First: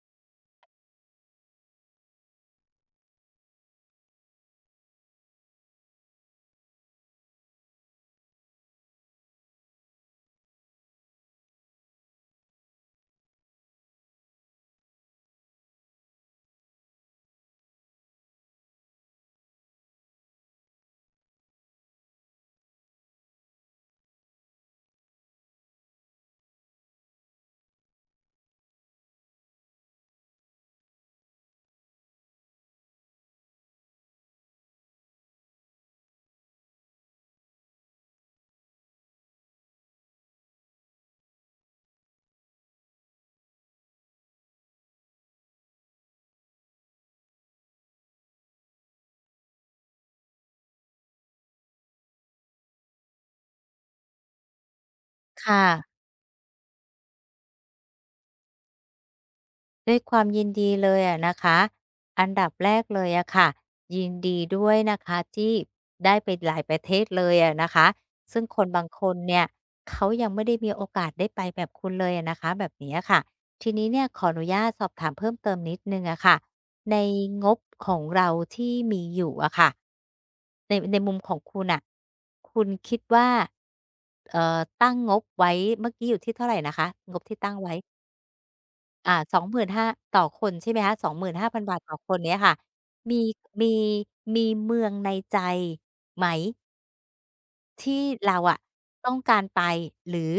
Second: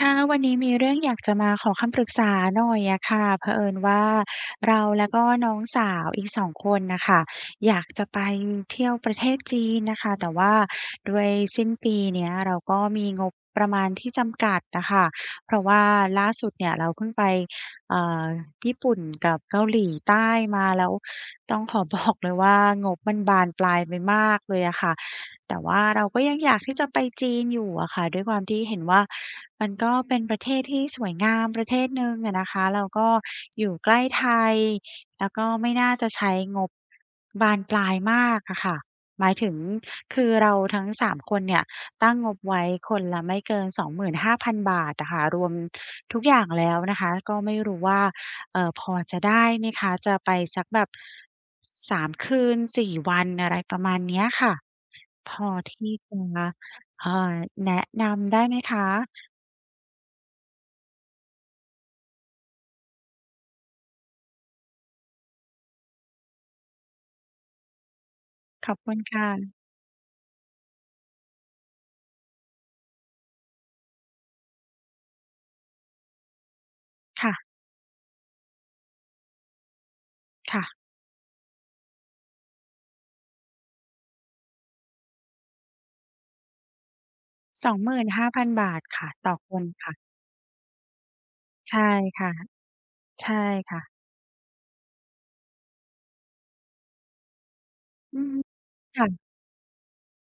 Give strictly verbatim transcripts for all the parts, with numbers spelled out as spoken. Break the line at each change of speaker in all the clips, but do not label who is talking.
ค่ะวันนี้มีเรื่องอยากจะมาขอคำปรึกษาหน่อยอะค่ะเผอิญว่าเราแล้วก็น้องสาวอีกสองคนน่ะค่ะอยากจะไปเที่ยวประเทศจีนน่ะค่ะแต่ว่าด้วยสิ้นปีเนี้ยเราก็มีงบประมาณที่จำกัดน่ะค่ะเพราะว่าล่าสุดเนี่ยเราเพิ่งไปเอ่อญี่ปุ่นกับเกาหลีใต้มาแล้วต้องขอบอกเลยว่างบมันบานปลายไปมากเลยอะค่ะ แต่ว่าเราก็ยังอยากที่จะไปจีนอยู่อะค่ะด้วยความที่เห็นว่ามันก็เป็นประเทศที่สวยงามประเทศหนึ่งอะนะคะแล้วก็อยู่ใกล้ไทยแล้วก็ไม่น่าจะใช้งบบานปลายมากอะค่ะหมายถึงคือเราทั้งสามคนเนี่ยตั้งงบไว้คนละไม่เกินสองหมื่นห้าพันบาทอะค่ะรวมทุกอย่างแล้วนะคะก็ไม่รู้ว่าเอ่อพอจะได้ไหมคะจะไปสักแบบไปประมาณเนี้ยค่ะ พอ
ค่ะ
ที่จะเอ่อแนะนำได้ไหมคะ
ด้วยความยินดีเลยอะนะคะอันดับแรกเลยอะค่ะยินดีด้วยนะคะที่ได้ไปหลายประเทศเลยอะนะคะซึ่งคน
ขอบ
บาง
คุณ
คน
ค่ะ
เนี่ยเขายังไม่ได้มีโอกาสได้ไปแบบคุณเลยอะนะคะแบบนี้อะค่ะทีนี้เนี่ยขออนุญาตสอบถามเพิ่มเติมนิดนึงอะค่ะในง
ค่ะ
บของเราที่มีอยู่อะค่ะ
ค่ะ
ในในมุมของคุณอะคุณคิดว่าเอ่อตั้งงบไว้เมื่อกี้อยู่ที่เท่าไหรนะคะงบ
สอ
ที่
ง
ตั้ง
ห
ไว้
สองหมื่นห้าพันบาทค่ะ
อ่า
ต่อคนค่ะ
สองหมื่นห้าพันต่อคนใช่ไหมคะสองหมื่นห้าพันบาท
ใช่
ต่อคน
ค่ะ
เนี้ยค่ะมี
ใช่
มี
ค่ะ
มีเมืองในใจไหม ที่
อืม
เราอะต้อง
ค่ะ
การไปหรือ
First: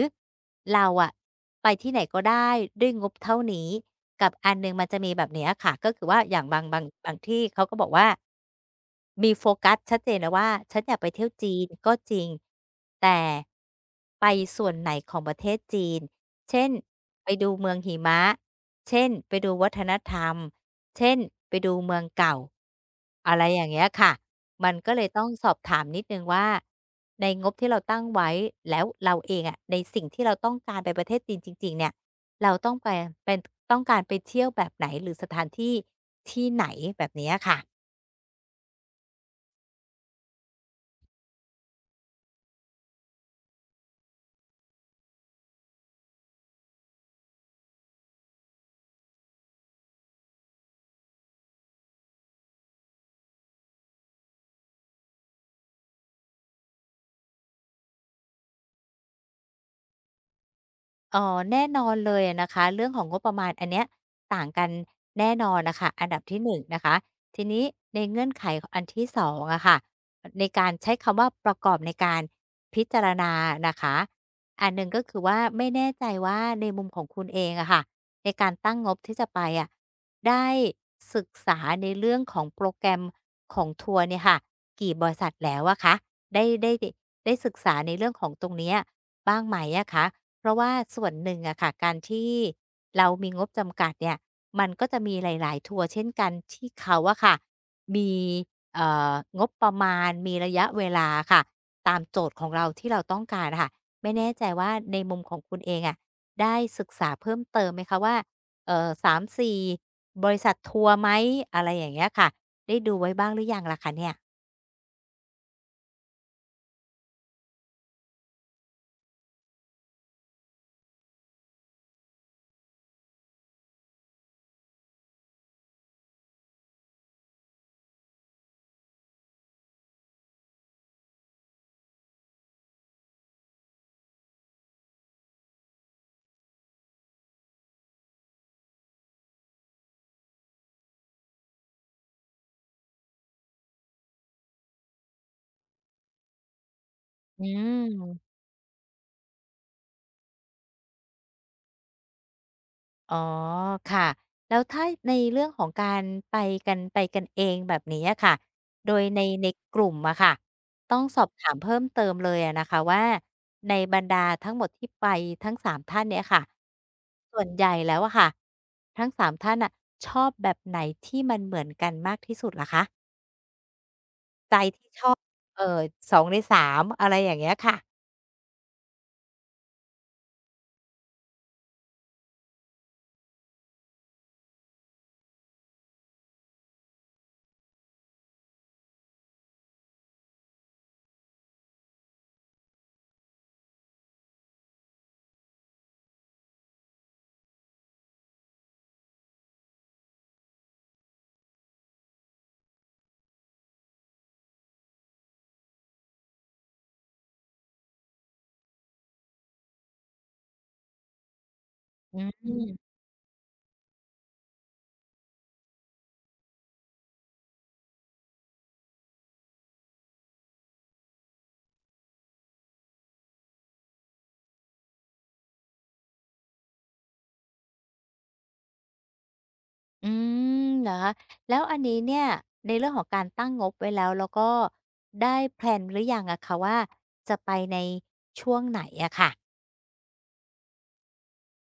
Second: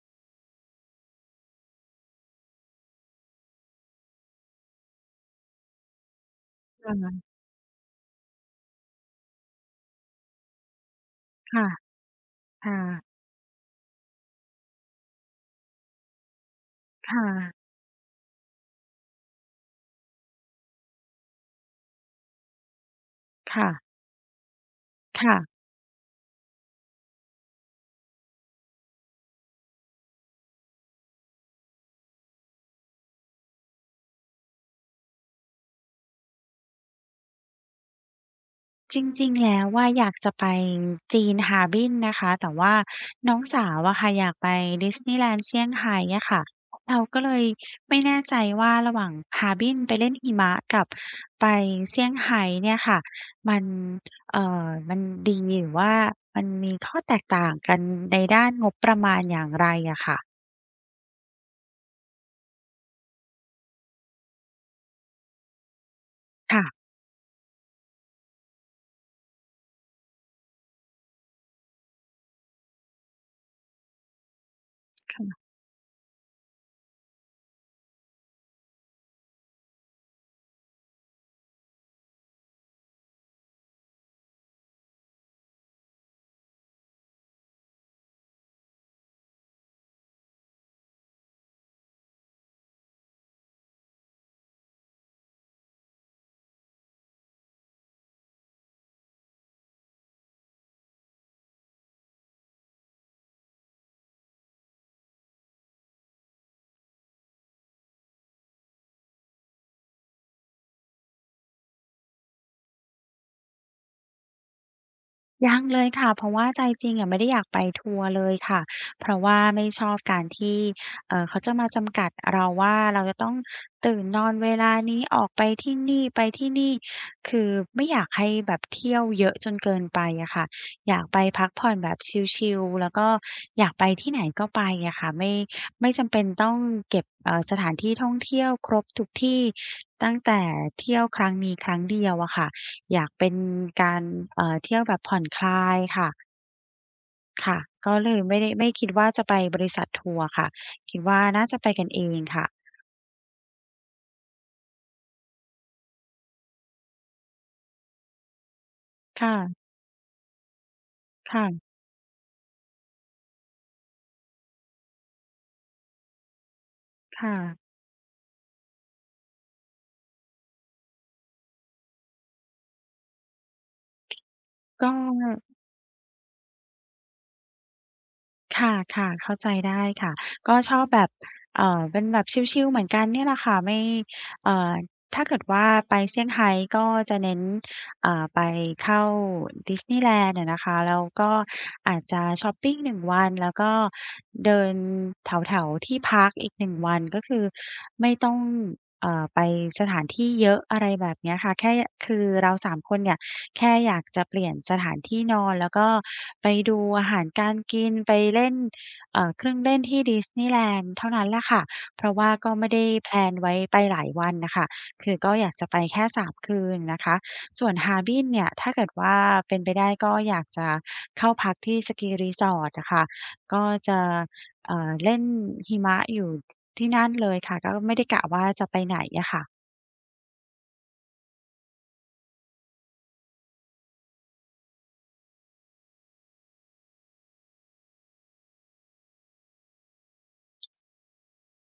เราอะไปที่ไหนก็ได้ด้วยงบเท่านี้กับอันหนึ่งมันจะมีแบบเนี้ยค่ะก็คือว่าอย่างบางบางบางที่เขาก็บอกว่ามีโฟกัสชัดเจนนะว่าฉันอยากไปเที่ยว
ๆค
จีนก็จริง
่ะ
แต่ไปส่วนไหนของประเทศจีนเช่น
ค่
ไปดูเมื
ะ
องหิมะเช่นไปดูวัฒนธรรม เช่นไปดูเมืองเก่าอะไรอ
ค่ะ
ย่างเงี้ย
ค่ะ
ค่ะมันก็เลยต้องสอบ
ค่ะ
ถามนิดหนึ่งว่าในงบที่เราตั้งไว้แล้วเราเองอะในสิ่งที่เราต้องการไปประเทศจีนจริงๆเนี่ยเราต้องไปเป็นต้องการไปเที่ยวแบบไหนหรือสถานที่ที่ไหนแบบเนี้ยค่ะ
จริงๆแล้วอาอยากจะไปจีน Harbin นะคะแต่ว่าน้องสาวอะค่ะอยากไปดิสนีย์แลนด์เซี่ยงไฮ้อะค่ะเราก็เลยไม่แน่ใจว่าระหว่าง Harbin ไปเล่นหิมะกับไปเซี่ยงไฮ้เนี่ยค่ะมันเอ่อมันดีหรือว่ามันมีข้อแตกต่างกันในด้านงบประมาณอย่างไรอะค่ะ
อ๋อแน่นอนเลยนะคะเรื่องของงบประมาณอันเนี้ยต่างกันแน่นอนนะคะอันดับที่หนง
ค่ะ
นะคะทีนี้ในเงื่อนไขของอันที่สององอะค่ะในการใช้คำว่าประกอบในการพิจารณานะคะอันหนึ่งก็คือว่าไม่แน่ใจว่าในมุมของคุณเองอะค่ะในการตั้งงบที่จะไปอะได้ศึกษาในเรื่องของโปรแกรมของทัวร์เนี่ยค่ะกี่บริษัทแล้วอะคะได้ได้ได้ศึกษาในเรื่องของตรงเนี้ย บ้างไหมอะคะเพราะว่าส่วนหนึ่งอะค่ะการที่เรามีงบจำกัดเนี่ย มันก็จะมีหลายๆทัวร์เช่นกันที่เขาอะค่ะ มีเอ่องบประมาณมีระยะเวลาค่ะตามโจทย์ของเราที่เราต้องการอะค่ะไม่แน่ใจว่าในมุมของคุณเองอะได้ศึกษาเพิ่มเติมไหมคะว่าเอ่อสามถึงสี่บริษัททัวร์ไหมอะไรอย่างเงี้ยค่ะได้ดูไว้บ้างหรือยังล่ะคะเนี่ย
ยังเลยค่ะเพราะว่าใจจริงอะไม่ได้อยากไปทัวร์เลยค่ะเพราะว่าไม่ชอบการที่เอ่อเขาจะมาจำกัดเราว่าเราจะต้องตื่นนอนเวลานี้ออกไปที่นี่ไปที่นี่คือไม่อยากให้แบบเที่ยวเยอะจนเกินไปอะค่ะอยากไปพักผ่อนแบบชิลๆแล้วก็อยากไปที่ไหนก็ไปอะค่ะไม่ไม่จำเป็นต้องเก็บเอ่อสถานที่ท่องเที่ยวครบทุกที่ตั้งแต่เที่ยวครั้งนี้ครั้งเดียวอะค่ะ อยากเป็นการเอ่อเที่ยวแบบผ่อนคลายค่ะ
อื
ค่ะก็เลย
ม
ไม่ได้ไม่คิดว่าจะไปบริษัททัวร์ค่ะ คิดว่าน่าจะไปกันเองค่ะ
อ๋อค่ะแล้วถ้าในเรื่องของการไปกันไปกันเองแบบนี้อะค่ะโดยในใน
ค่ะ
กลุ่มอะค่ะต้องสอบถาม
ค่ะ
เพิ่มเติมเลยอะนะคะว่าในบรรดาทั้งหมดที่ไปทั้งสามท่านเนี่ยค่ะ
ค
ส่วนให
่ะ
ญ่แล้วอะค่ะทั้งสามท่านอะชอบแบบไหนที่มันเหมือนกันมากที่สุดล่ะคะใจที่
ก็
ชอบเออสอสองในสามอะไรอย่างเงี้ยค่ะ
ค่ะค่ะเข้าใจได้ค่ะ ก็ชอบแบบเอ่อเป็นแบบชิลๆเหมือนกันเนี่ยแหละค่ะ ไม่เอ่อถ้าเกิดว่าไปเซี่ยงไฮ้ก็จะเน้นเอ่อไปเข้าดิสนีย์แลนด์อะนะคะ แล้วก็อาจจะชอปปิ้งหนึ่งวันแล้วก็เดินแถวๆที่พักอีกหนึ่งวันก็คือไม่ต้อง เอ่อไปสถานที่เยอะอะไรแบบเนี้ยค่ะแค่ยคือเราสามคนเนี่ยแค่อยากจะเปลี่ยนสถานที่นอนแล้วก็ไปดูอาหารการกินไปเล่นเอ่อเครื่องเล่นที่ดิสนีย์แลนด์เท่านั้นแหละค่ะเพราะ
อื
ว่าก็ไม่ได้
ม
แพลนไว้ไปหลายวันน่ะค่ะคือก็อยากจะไปแค่สามคืนนะคะส่วน Harbin เนี่ยถ้าเกิดว่าเป็นไปได้ก็อยากจะเข้าพักที่สกี resort อะค่ะก็จะ เอ่อเล่นหิมะอยู่ที่นั่นเลยค่ะก็ไม่ได้กะว่าจะไปไหนอะค่ะ
อืมเหรอคะแล้วอันนี้เนี่ยในเรื่องของการตั้งงบไว้แล้วแล้วก็ได้แพลนหรือยังอะคะว่าจะไปในช่วงไหนอะค่ะ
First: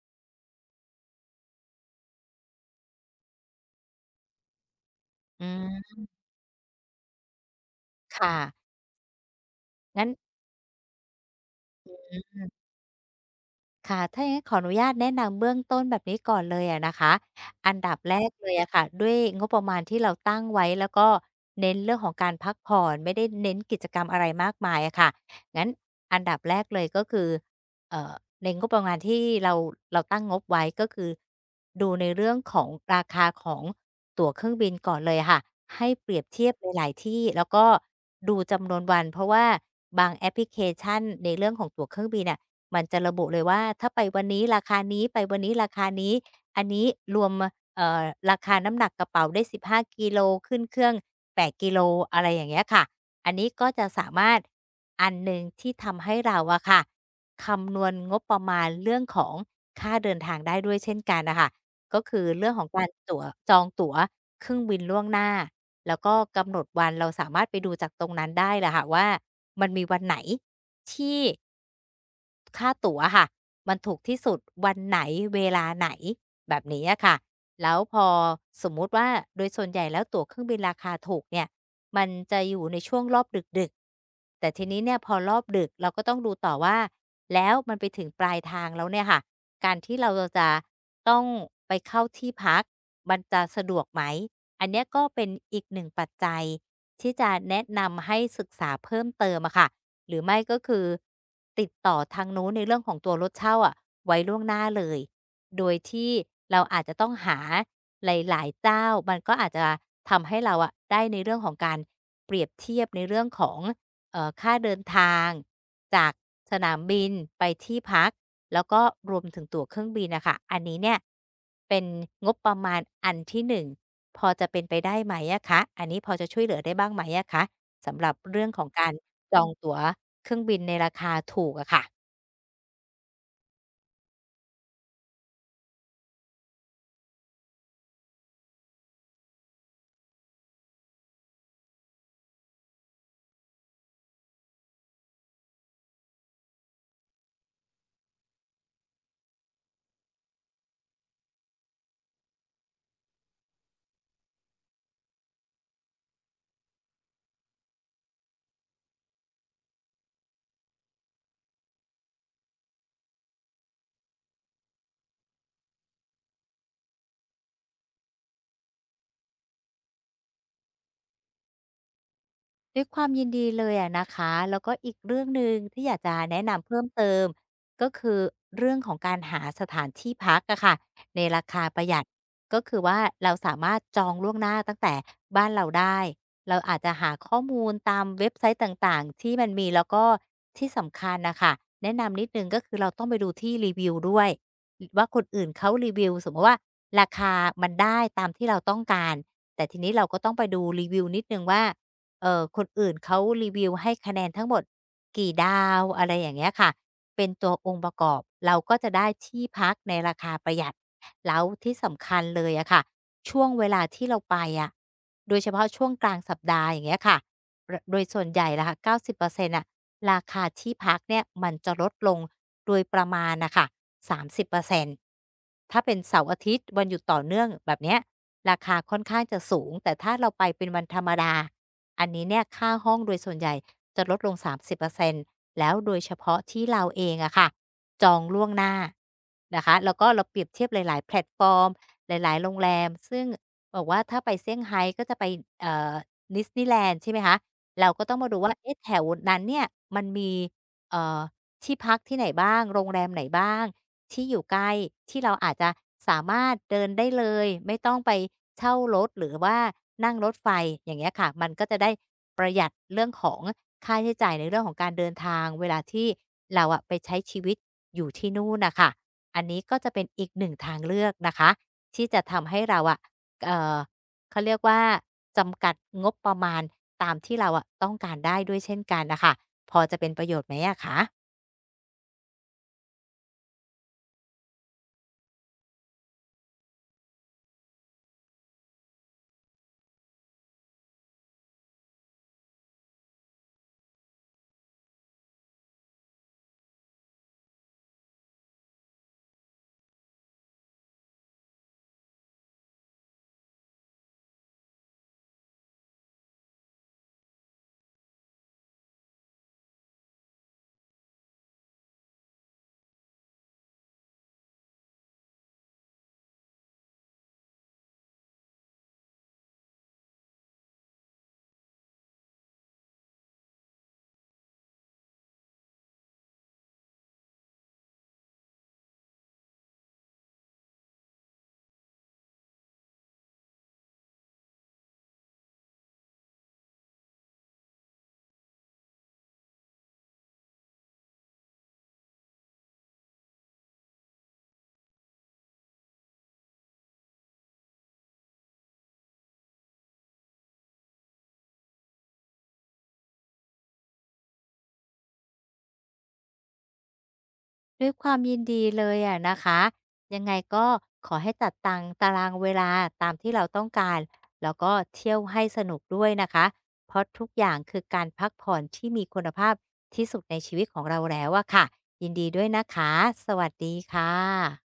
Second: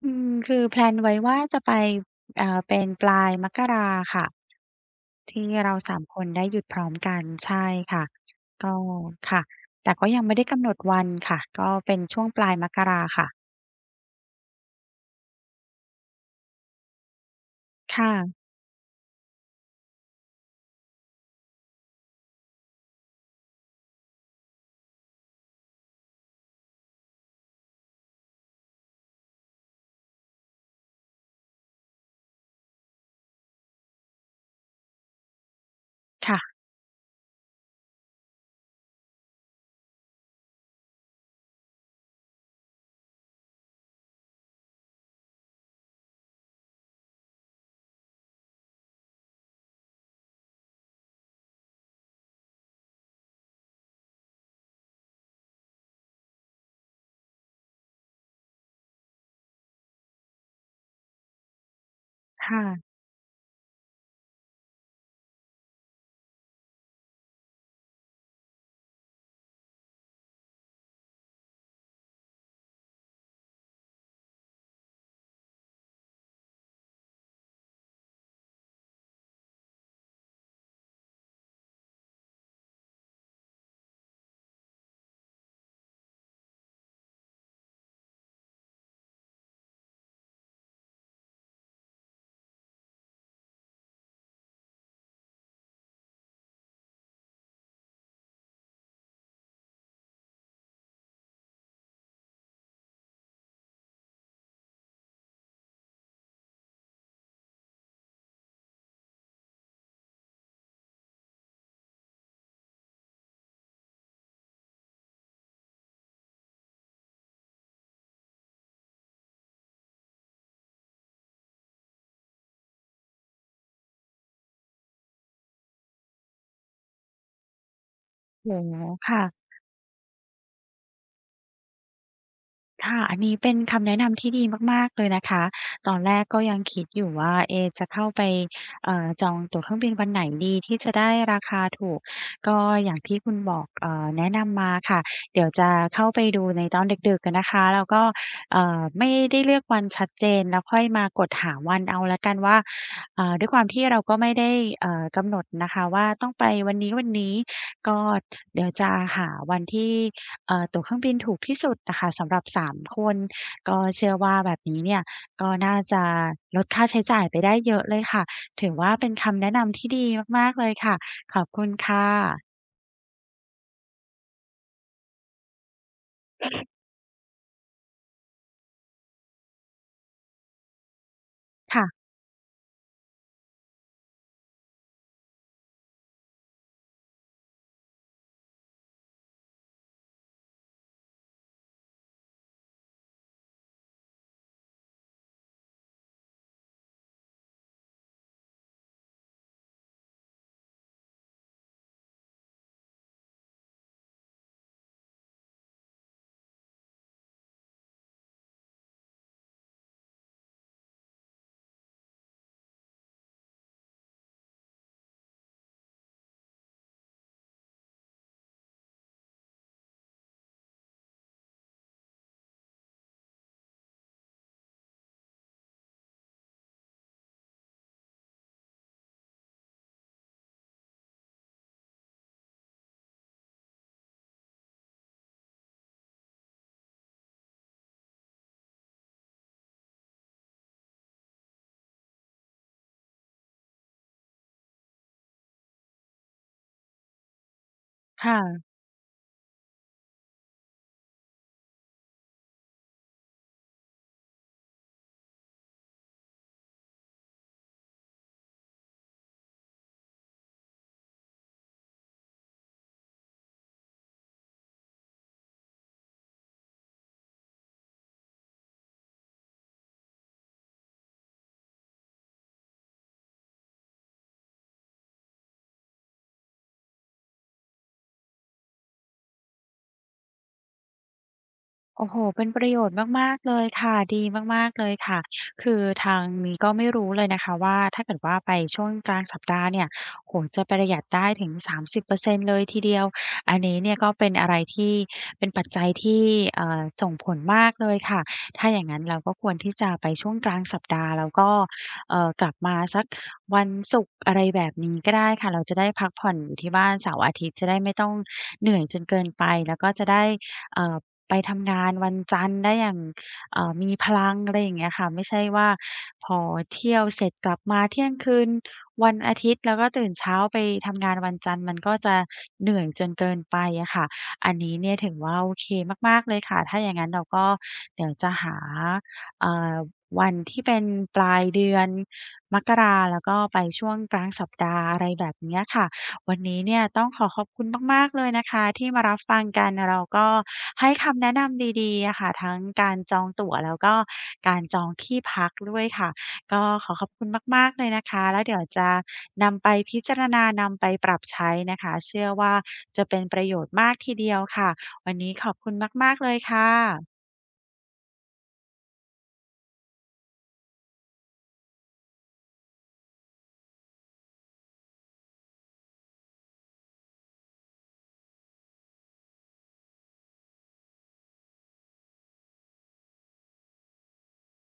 อืมคือแพลนไว้ว่าจะไปเอ่อเป็นปลายมกราค่ะ
อื
ที่
ม
เราสามคนไปค่ะ
ค่ะ
ก็ค่ะแต่
งั้
ก็
น
ยังไม่ได้กำหนดวันค่ะก็เป็นช่วงปลายมกราค่ะ
ค่ะถ้าอย่างนั้นขออนุญาตแนะนำเบื้องต้นแบบนี้ก่อนเลยอะนะคะอันดั
ค
บแรก
่ะ
เลยอะค่ะด้วยงบประมาณที่เราตั้งไว้แล้วก็เน้นเรื่องของการพักผ่อนไม่ได้เน้นกิจกรรมอะไรมากมายอะค่ะงั้นอันดับแรกเลยก็คือเอ่อในงบประมาณที่เราเราตั้งงบไว้ก็คือดูในเรื่องของราคาของตั๋วเครื่องบินก่อนเลยอะค่ะให้เปรียบเทียบ
ค่ะ
หลายๆที่แล้วก็ดูจำนวนวันเพราะว่าบางแอปพลิเคชันในเรื่องของตั๋วเครื่องบินน่ะ มันจะระบุเลยว่าถ้าไปวันนี้ราคานี้ไปวันนี้ราคานี้อันนี้รวมเอ่อราคาน้ำหนักกระเป๋าได้สิบห้ากิโลขึ้นเครื่องแปดกิโลอะไรอย่างเงี้ยค่ะอันนี้ก็จะสามารถอันหนึ่งที่ทำให้เราอะค่ะคำนวณงบประมาณเรื่องของค่าเดินทางได้ด้วยเช่นกันน่ะค่ะก็คือ
ค
เรื่องของการ
่ะ
ตั๋วจองตั๋วเครื่องบินล่วงหน้าแล้วก็กำหนดวันเราสามารถไปดูจากตรงนั้นได้แหละค่ะว่ามันมีวันไหนที่ ค่าตั๋วอะค่ะมันถูกที่สุดวันไหนเวลาไหนแบบนี้อะค่ะแล้วพอสมมุติว่าโดยส่วนใหญ่แล้วตั๋วเครื่องบินราคาถูกเนี่ยมันจะอยู่ในช่วงรอบดึกๆแต่ทีนี้เนี่ยพอรอบดึกเราก็ต้องดูต่อว่าแล้วมันไปถึงปลายทางแล้วเนี่ยค่ะการที่เราจะต้องไปเข้าที่พักมันจะสะดวกไหมอันเนี้ยก็เป็นอีกหนึ่งปัจจัยที่จะแนะนำให้ศึกษาเพิ่มเติมอะค่ะ หรือไม่ก็คือติดต่อทางนู้นในเรื่องของตัวรถเช่าอะไว้ล่วงหน้าเลยโดยที่เราอาจจะต้องหาหลายๆเจ้ามันก็อาจจะทำให้เราอะได้ในเรื่องของการเปรียบเทียบในเรื่องของเอ่อค่าเดินทางจากสนามบินไปที่พักแล้วก็รวมถึงตั๋วเครื่องบินน่ะค่ะอันนี้เนี่ยเป็นงบประมาณอันที่หนึ่งพอจะเป็นไปได้ไหมอะคะอันนี้พอจะช่วยเหลือได้บ้างไหมอะคะ สำหรับเรื่อง
โอ้
ของ
โฮ
การจอ
ค่ะ
งตั๋วเครื่องบินในราคาถูกอะค่ะ
ค่ะอันนี้เป็นคำแนะนำที่ดีมากๆเลยนะคะตอนแรกก็ยังคิดอยู่ว่าเอ๊จะเข้าไปเอ่อจองตั๋วเครื่องบินวันไหนดีที่จะได้ราคาถูกก็อย่างที่คุณบอกเอ่อแนะนำมาค่ะเดี๋ยวจะเข้าไปดูในตอนดึกๆอะนะคะแล้วก็เอ่อไม่ได้เลือกวันชัดเจนแล้วค่อยมากดหาวันเอาแล้วกันว่าอ่าด้วยความที่เราก็ไม่ได้เอ่อกำหนดนะคะว่าต้องไปวันนี้ๆก็เดี๋ยวจะหาวันที่ เอ่อตั๋วเครื่องบินถูกที่สุดอะค่ะสำหรับสามคนก็เชื่อว่าแบบนี้เนี่ยก็น่าจะลดค่าใช้จ่ายไปได้เยอะเลยค่ะถือว่าเป็นคำแนะนำที่ดีมากๆเลยค่ะ
ด้วยความยินดีเลยอะนะคะแล้วก็อีกเรื่องหนึ่งที่อยากจะแนะนำเพิ่มเติมก็คือเรื่องของการหาสถานที่พักอะค่ะในราคาประหยัด
ค่ะ
ก็คือว่าเราสามารถจองล่วงหน้าตั้งแต่บ้านเราได้เราอาจจะหาข้อมูลตามเว็บไซต์ต่างๆที่มันมีแล้วก็ที่สำคัญนะคะแนะนำนิดนึงก็คือเราต้องไปดูที่รีวิวด้วยอว่าคนอื่นเขารีวิวสมมติว่าราคามันได้ตามที่เราต้องการแต่ทีนี้เราก็ต้องไปดูรีวิวนิดนึงว่า เอ่อคนอื่นเขารีวิวให้คะแนนทั้งหมดกี่ดาวอะไรอย่างเงี้ยค่ะเป็นตัวองค์ประกอบเราก็จะได้ที่พักในราคาประหยัดแล้วที่สำคัญเลยอะค่ะช่วงเวลาที่เราไปอะโดยเฉพาะช่วงกลางสัปดาห์อย่างเงี้ยค่ะรโดยส่วนใหญ่ล่ะค่ะเก้าสิบเปอร์เซ็นต์นต์น่ะราคาที่พักเนี่ยมันจะลดลงโดยประมาณน่ะค่ะสามสิบเปอร์เซ็นต์ถ้าเป็นเสาร์อาทิตย์วันหยุดต่อเนื่องแบบเนี้ยราคาค่อนข้างจะสูงแต่ถ้าเราไปเป็นวันธรรมดา อันนี้เนี่ยค่าห้องโดยส่วนใหญ่จะลดลงสามสิบเปอร์เซ็นต์แล้วโดยเฉพาะที่เราเองอะค่ะจองล่วงหน้านะคะแล้วก็เราเปรียบเทียบหลายๆแพลตฟอร์มหลายๆโรงแรมซึ่งบอกว่าถ้าไปเซี่ยงไฮ้ก็จะไปเอ่อดิสนีย์แลนด์ใช่ไหมคะเราก็ต้องมาดูว่า
ค่ะ
เอ๊ะแถวนั้นเนี่ยมันมีเอ่อที่พักที่ไหนบ้างโรงแรมไหนบ้าง ที่อยู่ใกล้ที่เราอาจจะสามารถเดินได้เลยไม่ต้องไปเช่ารถหรือว่านั่งรถไฟอย่างเงี้ยค่ะมันก็จะได้ประหยัดเรื่องของค่าใช้จ่ายในเรื่องของการเดินทางเวลาที่เราอะไปใช้ชีวิตอยู่ที่นู่นน่ะค่ะอันนี้ก็จะเป็นอีกหนึ่งทางเลือกนะคะที่จะทำให้เราอะเอ่อเขาเรียกว่าจำกัดงบประมาณตามที่เราอะต้องการได้ด้วยเช่นกันน่ะค่ะพอจะเป็นประโยชน์ไหมอะคะ
โอ้โฮเป็นประโยชน์มากๆเลยค่ะ ดีมากๆเลยค่ะคือทางนี้ก็ไม่รู้เลยนะคะว่าถ้าเกิดว่าไปช่วงกลางสัปดาห์เนี่ยโอ้โฮจะประหยัดได้ถึงสามสิบเปอร์เซ็นต์เปอร์เซ็นต์เลยทีเดียวอันนี้เนี่ยก็เป็นอะไรที่เป็นปัจจัยที่เอ่อส่งผลมากเลยค่ะถ้าอย่างงั้นเราก็ควรที่จะไปช่วงกลางสัปดาห์แล้วก็เอ่อกลับมาสักวันศุกร์อะไรแบบนี้ก็ได้ค่ะเราจะได้พักผ่อนอยู่ที่บ้านเสาร์อาทิตย์จะได้ไม่ต้องเหนื่อยจนเกินไปแล้วก็จะได้เอ่อ ไปทำงานวันจันทร์ได้อย่างเอ่อมีพลังอะไรอย่างเงี้ยค่ะไม่ใช่ว่าพอเที่ยวเสร็จกลับมาเที่ยงคืนวันอาทิตย์แล้วก็ตื่นเช้าไปทำงานวันจันทร์มันก็จะเหนื่อยจนเกินไปอะค่ะอันนี้เนี่ยถือว่าโอเคมากๆเลยค่ะถ้าอย่างงั้นเราก็เดี๋ยวจะหาเอ่อวันที่เป็นปลายเดือนมกราแล้วก็ไปช่วงกลางสัปดาห์อะไรแบบเนี้ยค่ะ วันนี้เนี่ยต้องขอขอบคุณมากๆเลยนะคะที่มารับฟังกันเราก็ให้คำแนะนำดีๆอะค่ะทั้งการจองตั๋วแล้วก็การจองที่พักด้วยค่ะก็ขอขอบคุณมากๆเลยนะคะแล้วเดี๋ยวจะนำไปพิจารณานำไปปรับใช้นะคะเชื่อว่าจะเป็นประโยชน์มากทีเดียวค่ะวันนี้ขอบคุณมากๆเลยค่ะ
ด้วยความยินดีเลยอะนะคะยังไงก็ขอให้จัดตังตารางเวลาตามที่เราต้องการแล้วก็เที่ยวให้สนุกด้วยนะคะเพราะทุกอย่างคือการพักผ่อนที่มีคุณภาพที่สุดในชีวิตของเราแล้วอะค่ะยินดีด้วยนะคะสวัสดีค่ะ